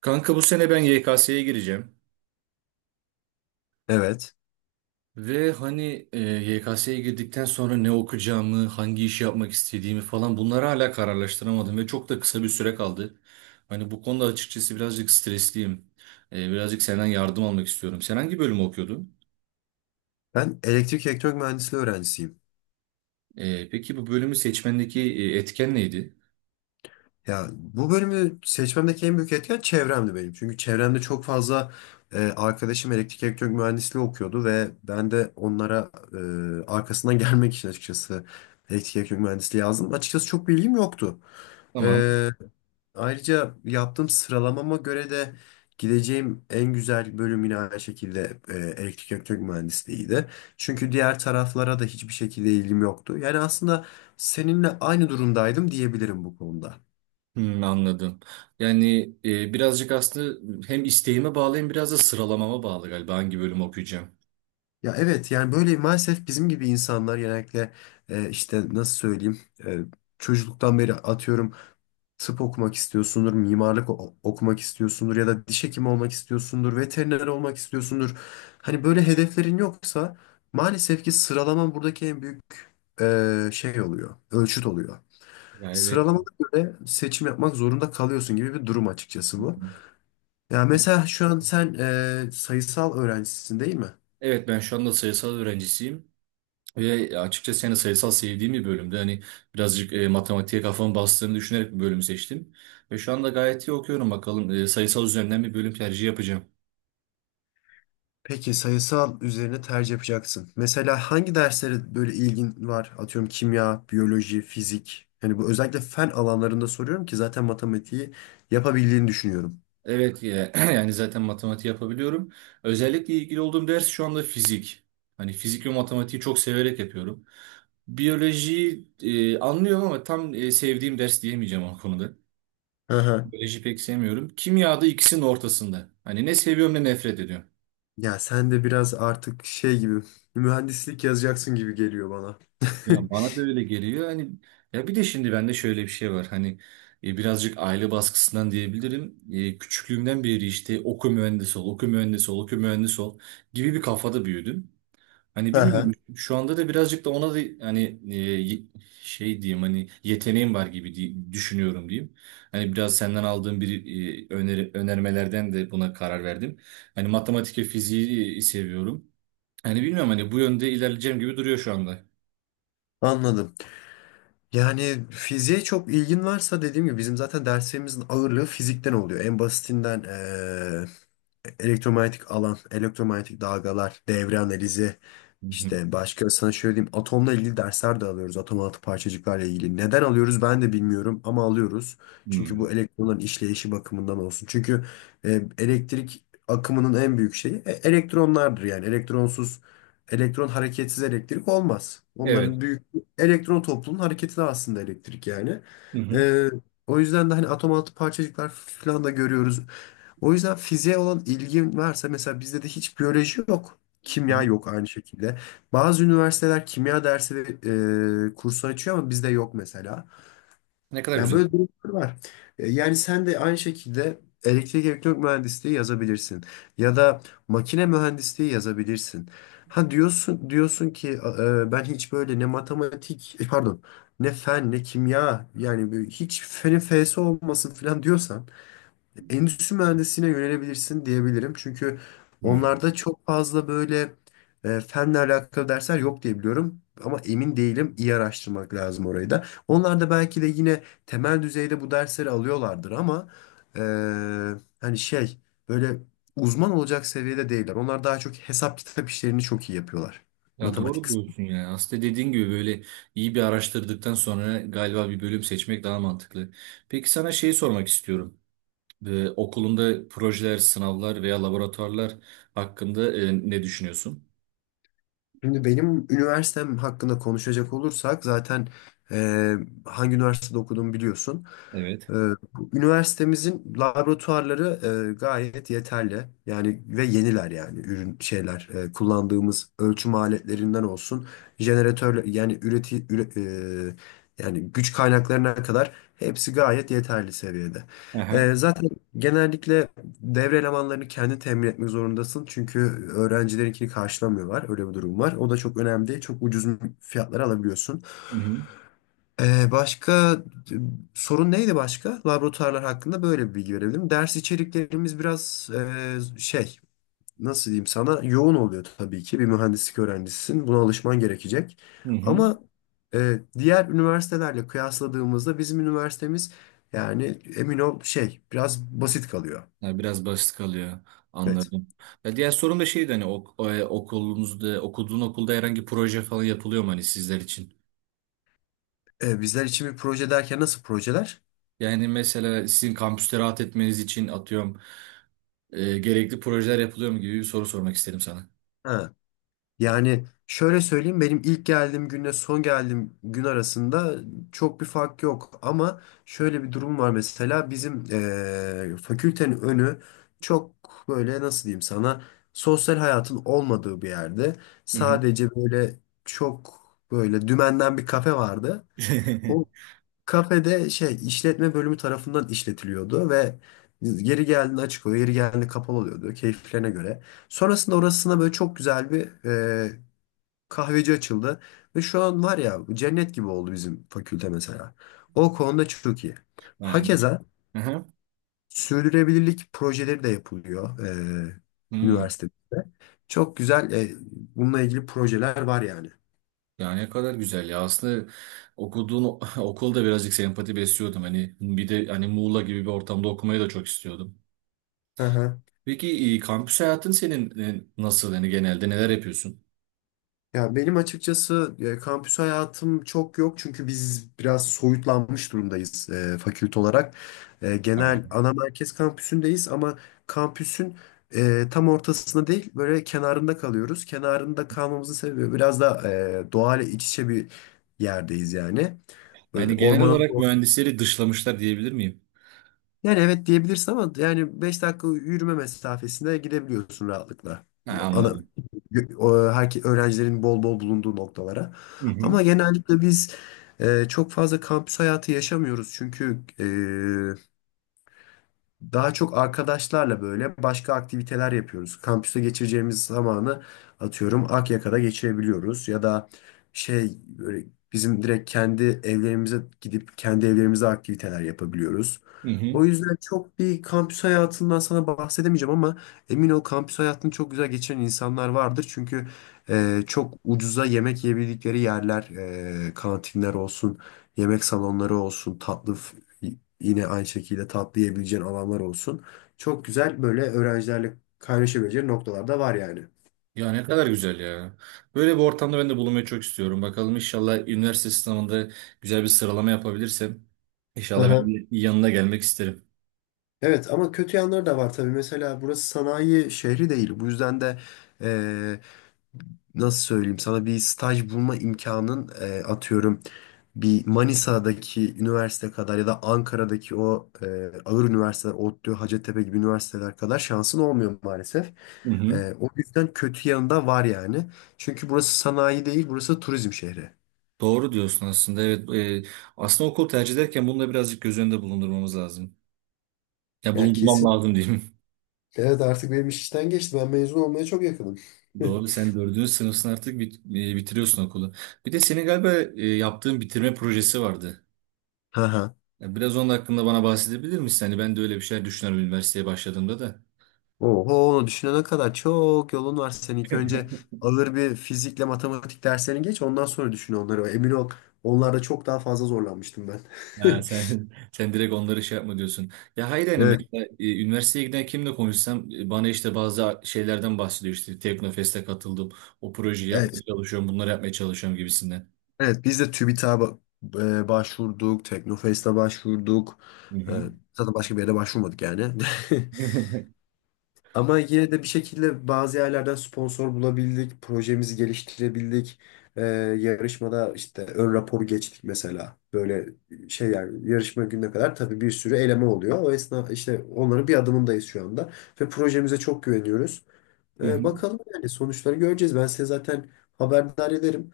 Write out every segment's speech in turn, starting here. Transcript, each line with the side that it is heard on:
right: Kanka bu sene ben YKS'ye gireceğim.
left: Evet.
right: Ve hani e, YKS'ye girdikten sonra ne okuyacağımı, hangi işi yapmak istediğimi falan bunları hala kararlaştıramadım ve çok da kısa bir süre kaldı. Hani bu konuda açıkçası birazcık stresliyim. Birazcık senden yardım almak istiyorum. Sen hangi bölümü okuyordun?
left: Ben elektrik elektronik mühendisliği öğrencisiyim.
right: Peki bu bölümü seçmendeki etken neydi?
left: Ya bu bölümü seçmemdeki en büyük etken çevremdi benim. Çünkü çevremde çok fazla arkadaşım elektrik elektronik mühendisliği okuyordu ve ben de onlara arkasından gelmek için açıkçası elektrik elektronik mühendisliği yazdım. Açıkçası çok bilgim yoktu.
right: Tamam.
left: E, Ayrıca yaptığım sıralamama göre de gideceğim en güzel bölüm yine aynı şekilde elektrik elektronik mühendisliğiydi. Çünkü diğer taraflara da hiçbir şekilde ilgim yoktu. Yani aslında seninle aynı durumdaydım diyebilirim bu konuda.
right: Hmm, anladım. Birazcık aslında hem isteğime bağlı hem biraz da sıralamama bağlı galiba hangi bölümü okuyacağım.
left: Ya evet yani böyle maalesef bizim gibi insanlar genellikle işte nasıl söyleyeyim e, çocukluktan beri atıyorum tıp okumak istiyorsundur, okumak istiyorsundur ya da diş hekimi olmak istiyorsundur, veteriner olmak istiyorsundur. Hani böyle hedeflerin yoksa maalesef ki sıralaman buradaki en büyük şey oluyor, ölçüt oluyor.
right: Yani evet.
left: Sıralamana göre seçim yapmak zorunda kalıyorsun gibi bir durum açıkçası bu. Ya mesela şu an sen sayısal öğrencisin değil mi?
right: Evet, ben şu anda sayısal öğrencisiyim ve açıkçası yani sayısal sevdiğim bir bölümde hani birazcık matematiğe kafamı bastığını düşünerek bir bölümü seçtim. Ve şu anda gayet iyi okuyorum. Bakalım, sayısal üzerinden bir bölüm tercihi yapacağım.
left: Peki sayısal üzerine tercih yapacaksın. Mesela hangi derslere böyle ilgin var? Atıyorum kimya, biyoloji, fizik. Hani bu özellikle fen alanlarında soruyorum ki zaten matematiği yapabildiğini düşünüyorum.
right: Evet, yani zaten matematik yapabiliyorum. Özellikle ilgili olduğum ders şu anda fizik. Hani fizik ve matematiği çok severek yapıyorum. Biyolojiyi anlıyorum ama tam sevdiğim ders diyemeyeceğim o konuda.
left: Aha.
right: Biyoloji pek sevmiyorum. Kimyada ikisinin ortasında. Hani ne seviyorum ne nefret ediyorum.
left: Ya sen de biraz artık şey gibi mühendislik yazacaksın gibi geliyor bana.
right: Ya bana da öyle geliyor. Hani ya bir de şimdi bende şöyle bir şey var. Hani, birazcık aile baskısından diyebilirim. Küçüklüğümden beri işte oku mühendis ol, oku mühendis ol, oku mühendis ol gibi bir kafada büyüdüm. Hani bilmiyorum,
left: Aha.
right: şu anda da birazcık da ona da hani şey diyeyim, hani yeteneğim var gibi diye düşünüyorum diyeyim. Hani biraz senden aldığım bir öneri, önermelerden de buna karar verdim. Hani matematik ve fiziği seviyorum. Hani bilmiyorum, hani bu yönde ilerleyeceğim gibi duruyor şu anda.
left: Anladım. Yani fiziğe çok ilgin varsa dediğim gibi bizim zaten derslerimizin ağırlığı fizikten oluyor. En basitinden elektromanyetik alan, elektromanyetik dalgalar, devre analizi,
right: Hı hı.
left: işte başka sana şöyle diyeyim atomla ilgili dersler de alıyoruz. Atom altı parçacıklarla ilgili. Neden alıyoruz ben de bilmiyorum ama alıyoruz. Çünkü bu
right: Hmm.
left: elektronların işleyişi bakımından olsun. Çünkü elektrik akımının en büyük şeyi elektronlardır yani. Elektronsuz, elektron hareketsiz elektrik olmaz.
right: Evet.
left: Onların büyük elektron toplumunun hareketi de aslında elektrik yani.
right: Hı hı.
left: E, O yüzden de hani atom altı parçacıklar falan da görüyoruz. O yüzden fiziğe olan ilgin varsa mesela bizde de hiç biyoloji yok.
right: Hı
left: Kimya
right: hı.
left: yok aynı şekilde. Bazı üniversiteler kimya dersi ve kursu açıyor ama bizde yok mesela.
right: Ne kadar
left: Yani
right: güzel.
left: böyle durumlar var. Yani sen de aynı şekilde elektrik elektronik mühendisliği yazabilirsin. Ya da makine mühendisliği yazabilirsin. Ha diyorsun ki ben hiç böyle ne matematik pardon ne fen ne kimya yani böyle hiç fenin fesi olmasın falan diyorsan endüstri mühendisliğine yönelebilirsin diyebilirim. Çünkü
right: Hı.
left: onlarda çok fazla böyle fenle alakalı dersler yok diye biliyorum. Ama emin değilim. İyi araştırmak lazım orayı da. Onlar da belki de yine temel düzeyde bu dersleri alıyorlardır ama e, hani şey böyle uzman olacak seviyede değiller. Onlar daha çok hesap kitap işlerini çok iyi yapıyorlar.
right: Ya
left: Matematik
right: doğru
left: kısmı.
right: diyorsun ya. Aslında dediğin gibi böyle iyi bir araştırdıktan sonra galiba bir bölüm seçmek daha mantıklı. Peki sana şeyi sormak istiyorum. Okulunda projeler, sınavlar veya laboratuvarlar hakkında ne düşünüyorsun?
left: Şimdi benim üniversitem hakkında konuşacak olursak zaten e, hangi üniversitede okuduğumu biliyorsun.
right: Evet.
left: Ee, bu üniversitemizin laboratuvarları gayet yeterli. Yani ve yeniler yani ürün şeyler kullandığımız ölçüm aletlerinden olsun jeneratörler yani yani güç kaynaklarına kadar hepsi gayet yeterli seviyede.
right: Aha.
left: Zaten genellikle devre elemanlarını kendi temin etmek zorundasın çünkü öğrencilerinkini karşılamıyorlar. Öyle bir durum var. O da çok önemli değil. Çok ucuz fiyatlara alabiliyorsun.
right: Hı hı.
left: Başka e, sorun neydi başka? Laboratuvarlar hakkında böyle bir bilgi verebilirim. Ders içeriklerimiz biraz şey nasıl diyeyim sana yoğun oluyor tabii ki. Bir mühendislik öğrencisisin. Buna alışman gerekecek.
right: Hı hı.
left: Ama diğer üniversitelerle kıyasladığımızda bizim üniversitemiz yani emin ol şey biraz basit kalıyor.
right: Ya biraz basit kalıyor.
left: Evet.
right: Anladım. Ya diğer sorum da şeydi, hani okulunuzda, okuduğun okulda herhangi proje falan yapılıyor mu hani sizler için?
left: Bizler için bir proje derken nasıl projeler?
right: Yani mesela sizin kampüste rahat etmeniz için atıyorum gerekli projeler yapılıyor mu gibi bir soru sormak istedim sana.
left: Ha. Yani şöyle söyleyeyim benim ilk geldiğim günle son geldiğim gün arasında çok bir fark yok ama şöyle bir durum var mesela bizim fakültenin önü çok böyle nasıl diyeyim sana sosyal hayatın olmadığı bir yerde
right: Hı hı.
left: sadece böyle çok böyle dümenden bir kafe vardı. O kafede şey işletme bölümü tarafından işletiliyordu ve yeri geldiğinde açık oluyor, yeri geldiğinde kapalı oluyordu keyiflerine göre. Sonrasında orasına böyle çok güzel bir kahveci açıldı. Ve şu an var ya cennet gibi oldu bizim fakülte mesela. O konuda çok iyi.
right: Yani.
left: Hakeza
right: Aha.
left: sürdürülebilirlik projeleri de yapılıyor e,
right: Hmm.
left: üniversitede. Çok güzel bununla ilgili projeler var yani.
right: Yani ne kadar güzel ya. Aslında okulda birazcık sempati besliyordum. Hani bir de hani Muğla gibi bir ortamda okumayı da çok istiyordum.
left: Hı hı.
right: Peki, kampüs hayatın senin nasıl? Yani genelde neler yapıyorsun?
left: Ya benim açıkçası kampüs hayatım çok yok çünkü biz biraz soyutlanmış durumdayız fakülte olarak.
right: Ha.
left: Genel ana merkez kampüsündeyiz ama kampüsün tam ortasında değil böyle kenarında kalıyoruz. Kenarında kalmamızın sebebi biraz da doğayla iç içe bir yerdeyiz yani. Böyle
right: Yani
left: evet.
right: genel olarak mühendisleri dışlamışlar diyebilir miyim?
left: Yani evet diyebilirsin ama yani 5 dakika yürüme mesafesinde gidebiliyorsun rahatlıkla.
right: Ha,
left: Ya ana,
right: anladım.
left: öğrencilerin bol bol bulunduğu noktalara.
right: Hı hı.
left: Ama genellikle biz çok fazla kampüs hayatı yaşamıyoruz. Çünkü daha çok arkadaşlarla böyle başka aktiviteler yapıyoruz. Kampüste geçireceğimiz zamanı atıyorum Akyaka'da geçirebiliyoruz ya da şey böyle bizim direkt kendi evlerimize gidip kendi evlerimize aktiviteler yapabiliyoruz.
right: Hı hı.
left: O yüzden çok bir kampüs hayatından sana bahsedemeyeceğim ama emin ol kampüs hayatını çok güzel geçiren insanlar vardır. Çünkü çok ucuza yemek yiyebildikleri yerler, kantinler olsun, yemek salonları olsun, yine aynı şekilde tatlı alanlar olsun. Çok güzel böyle öğrencilerle kaynaşabileceğin noktalar da var yani.
right: Ya ne kadar güzel ya. Böyle bir ortamda ben de bulunmayı çok istiyorum. Bakalım, inşallah üniversite sınavında güzel bir sıralama yapabilirsem inşallah
left: Aha.
right: ben de yanına gelmek isterim.
left: Evet ama kötü yanları da var tabii. Mesela burası sanayi şehri değil. Bu yüzden de nasıl söyleyeyim sana bir staj bulma imkanın atıyorum bir Manisa'daki üniversite kadar ya da Ankara'daki o ağır üniversiteler ODTÜ, Hacettepe gibi üniversiteler kadar şansın olmuyor maalesef.
right: Hı hı.
left: O yüzden kötü yanında var yani. Çünkü burası sanayi değil, burası turizm şehri.
right: Doğru diyorsun aslında. Evet, e, aslında okul tercih ederken bunu da birazcık göz önünde bulundurmamız lazım. Ya
left: Ya
right: bulundurmam
left: kesin.
right: lazım diyeyim.
left: Evet artık benim iş işten geçti. Ben mezun olmaya çok yakınım.
right: Doğru, sen dördüncü sınıfsın artık, bitiriyorsun okulu. Bir de senin galiba yaptığın bitirme projesi vardı. Ya biraz onun hakkında bana bahsedebilir misin? Hani ben de öyle bir şeyler düşünüyorum üniversiteye başladığımda da.
left: Oho onu düşünene kadar çok yolun var senin. İlk önce alır bir fizikle matematik derslerini geç ondan sonra düşün onları. Emin ol onlarda çok daha fazla zorlanmıştım ben.
right: Ha, sen sen direkt onları şey yapma diyorsun. Ya hayır, yani
left: Evet,
right: mesela üniversiteye giden kimle konuşsam bana işte bazı şeylerden bahsediyor, işte Teknofest'e katıldım. O projeyi yapmaya
left: evet,
right: çalışıyorum, bunları yapmaya çalışıyorum gibisinden.
left: evet. Biz de TÜBİTAK'a başvurduk, Teknofest'e başvurduk.
right: Hı
left: E,
right: hı.
left: Zaten başka bir yere başvurmadık yani. Ama yine de bir şekilde bazı yerlerden sponsor bulabildik, projemizi geliştirebildik. Ee, yarışmada işte ön raporu geçtik mesela. Böyle şey yani yarışma gününe kadar tabii bir sürü eleme oluyor. O esna işte onların bir adımındayız şu anda. Ve projemize çok güveniyoruz.
right: Hı hı.
left: Bakalım yani sonuçları göreceğiz. Ben size zaten haberdar ederim.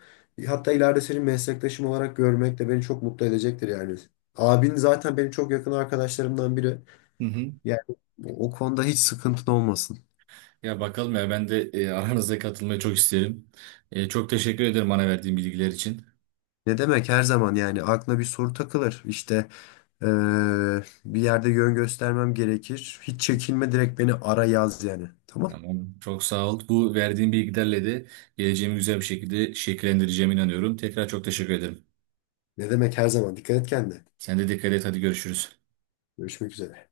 left: Hatta ileride senin meslektaşım olarak görmek de beni çok mutlu edecektir yani. Abin zaten benim çok yakın arkadaşlarımdan biri.
right: Hı hı.
left: Yani o konuda hiç sıkıntın olmasın.
right: Ya bakalım ya, ben de aranıza katılmayı çok isterim. Çok teşekkür ederim bana verdiğin bilgiler için.
left: Ne demek her zaman yani aklına bir soru takılır. İşte eee, bir yerde yön göstermem gerekir. Hiç çekinme direkt beni ara yaz yani. Tamam.
right: Tamam. Çok sağ ol. Bu verdiğin bilgilerle de geleceğimi güzel bir şekilde şekillendireceğime inanıyorum. Tekrar çok teşekkür ederim.
left: Ne demek her zaman. Dikkat et kendine.
right: Sen de dikkat et. Hadi görüşürüz.
left: Görüşmek üzere.